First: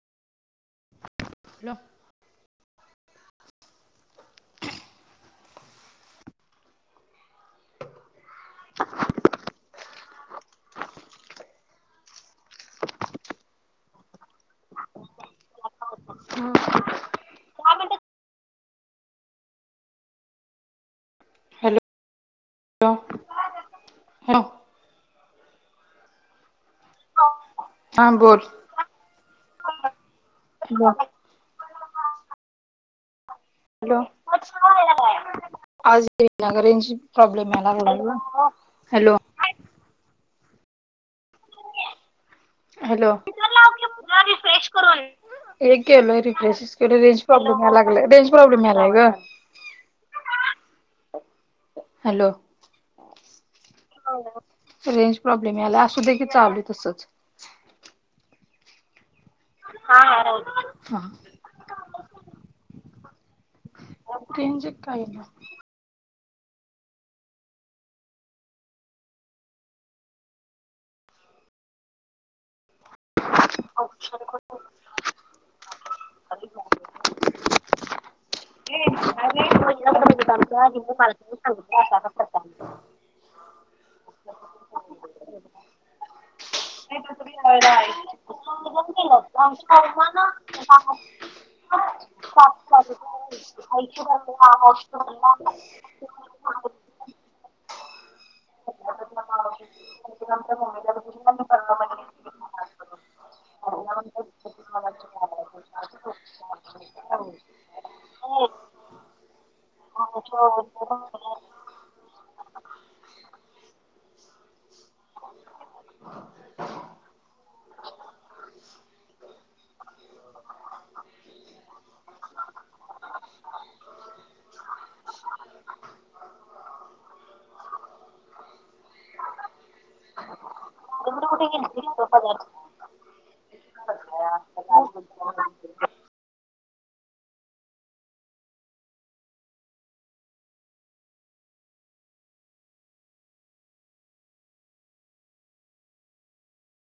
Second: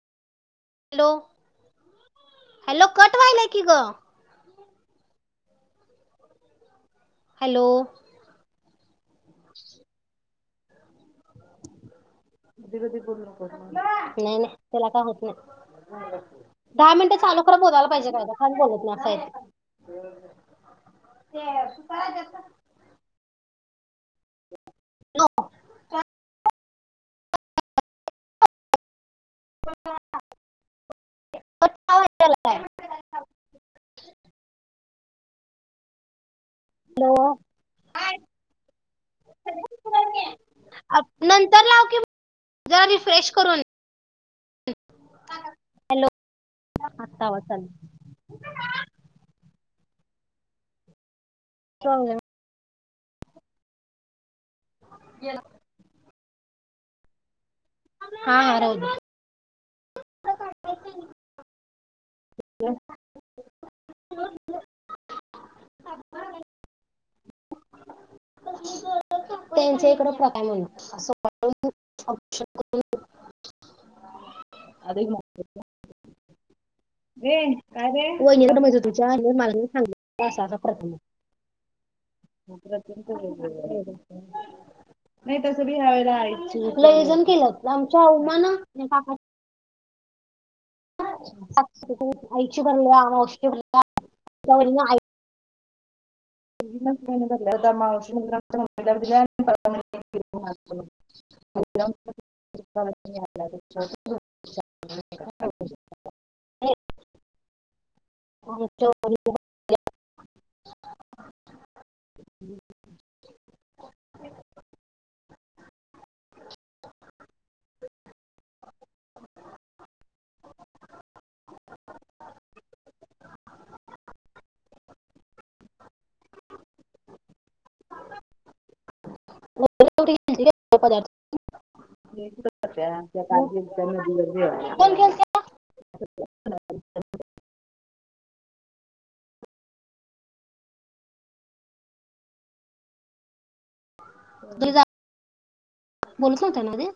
Hello hello hello cut व्हायलायं की गं. हॅलो. [inaudible] नाही नाही त्याला काही होतं नाही दहा मिनटे चालू खरं बोलायला पाहिजे काही तर काहीच बोलत नाही असं. [inaudible] ह. हॅलो. हां बोल बरं. कट का व्हाय- हॅलो आज. [unintelligible] आगं रेंज प्रॉब्लेम याय लागलाय गं. हॅलो अ नंतर लाव की? जरा हॅलो रिफ्रेश पुन्हा करून लाव की, पुन्हा रिफ्रेश करून. ये हॅलो केलंय रिफ्रश केलोय रेंज आत्ता आवाज प्रॉब्लेम चालू या लाग रेंज प्रॉब्लेमलाय ग. Problem hello. हो ना. रेंज प्रॉब्लेम यालाय असू दे. चालू तसच. हा. राहूदे. हा हा राहूदे. रेंज एक काय येईना. त्यांच्या इकड प्रथा आहे म्हण अस औ अरे मा आलीत मा ये काय रे? म असा असा प्रकार मा आहे. सांग नाही तस बी ह्यावेला लई जण केलं आमच्या उमा न काका करता ना? आईची भरल्या. मावशीची आईची भरल्या, आईची त्याच्या मावशी नं हो. हय आमच्या [unintelligible] घेतली. पदार्थ काल गेलत नदीवर जेवायला. कोण गेलत? ह. [unintelligible]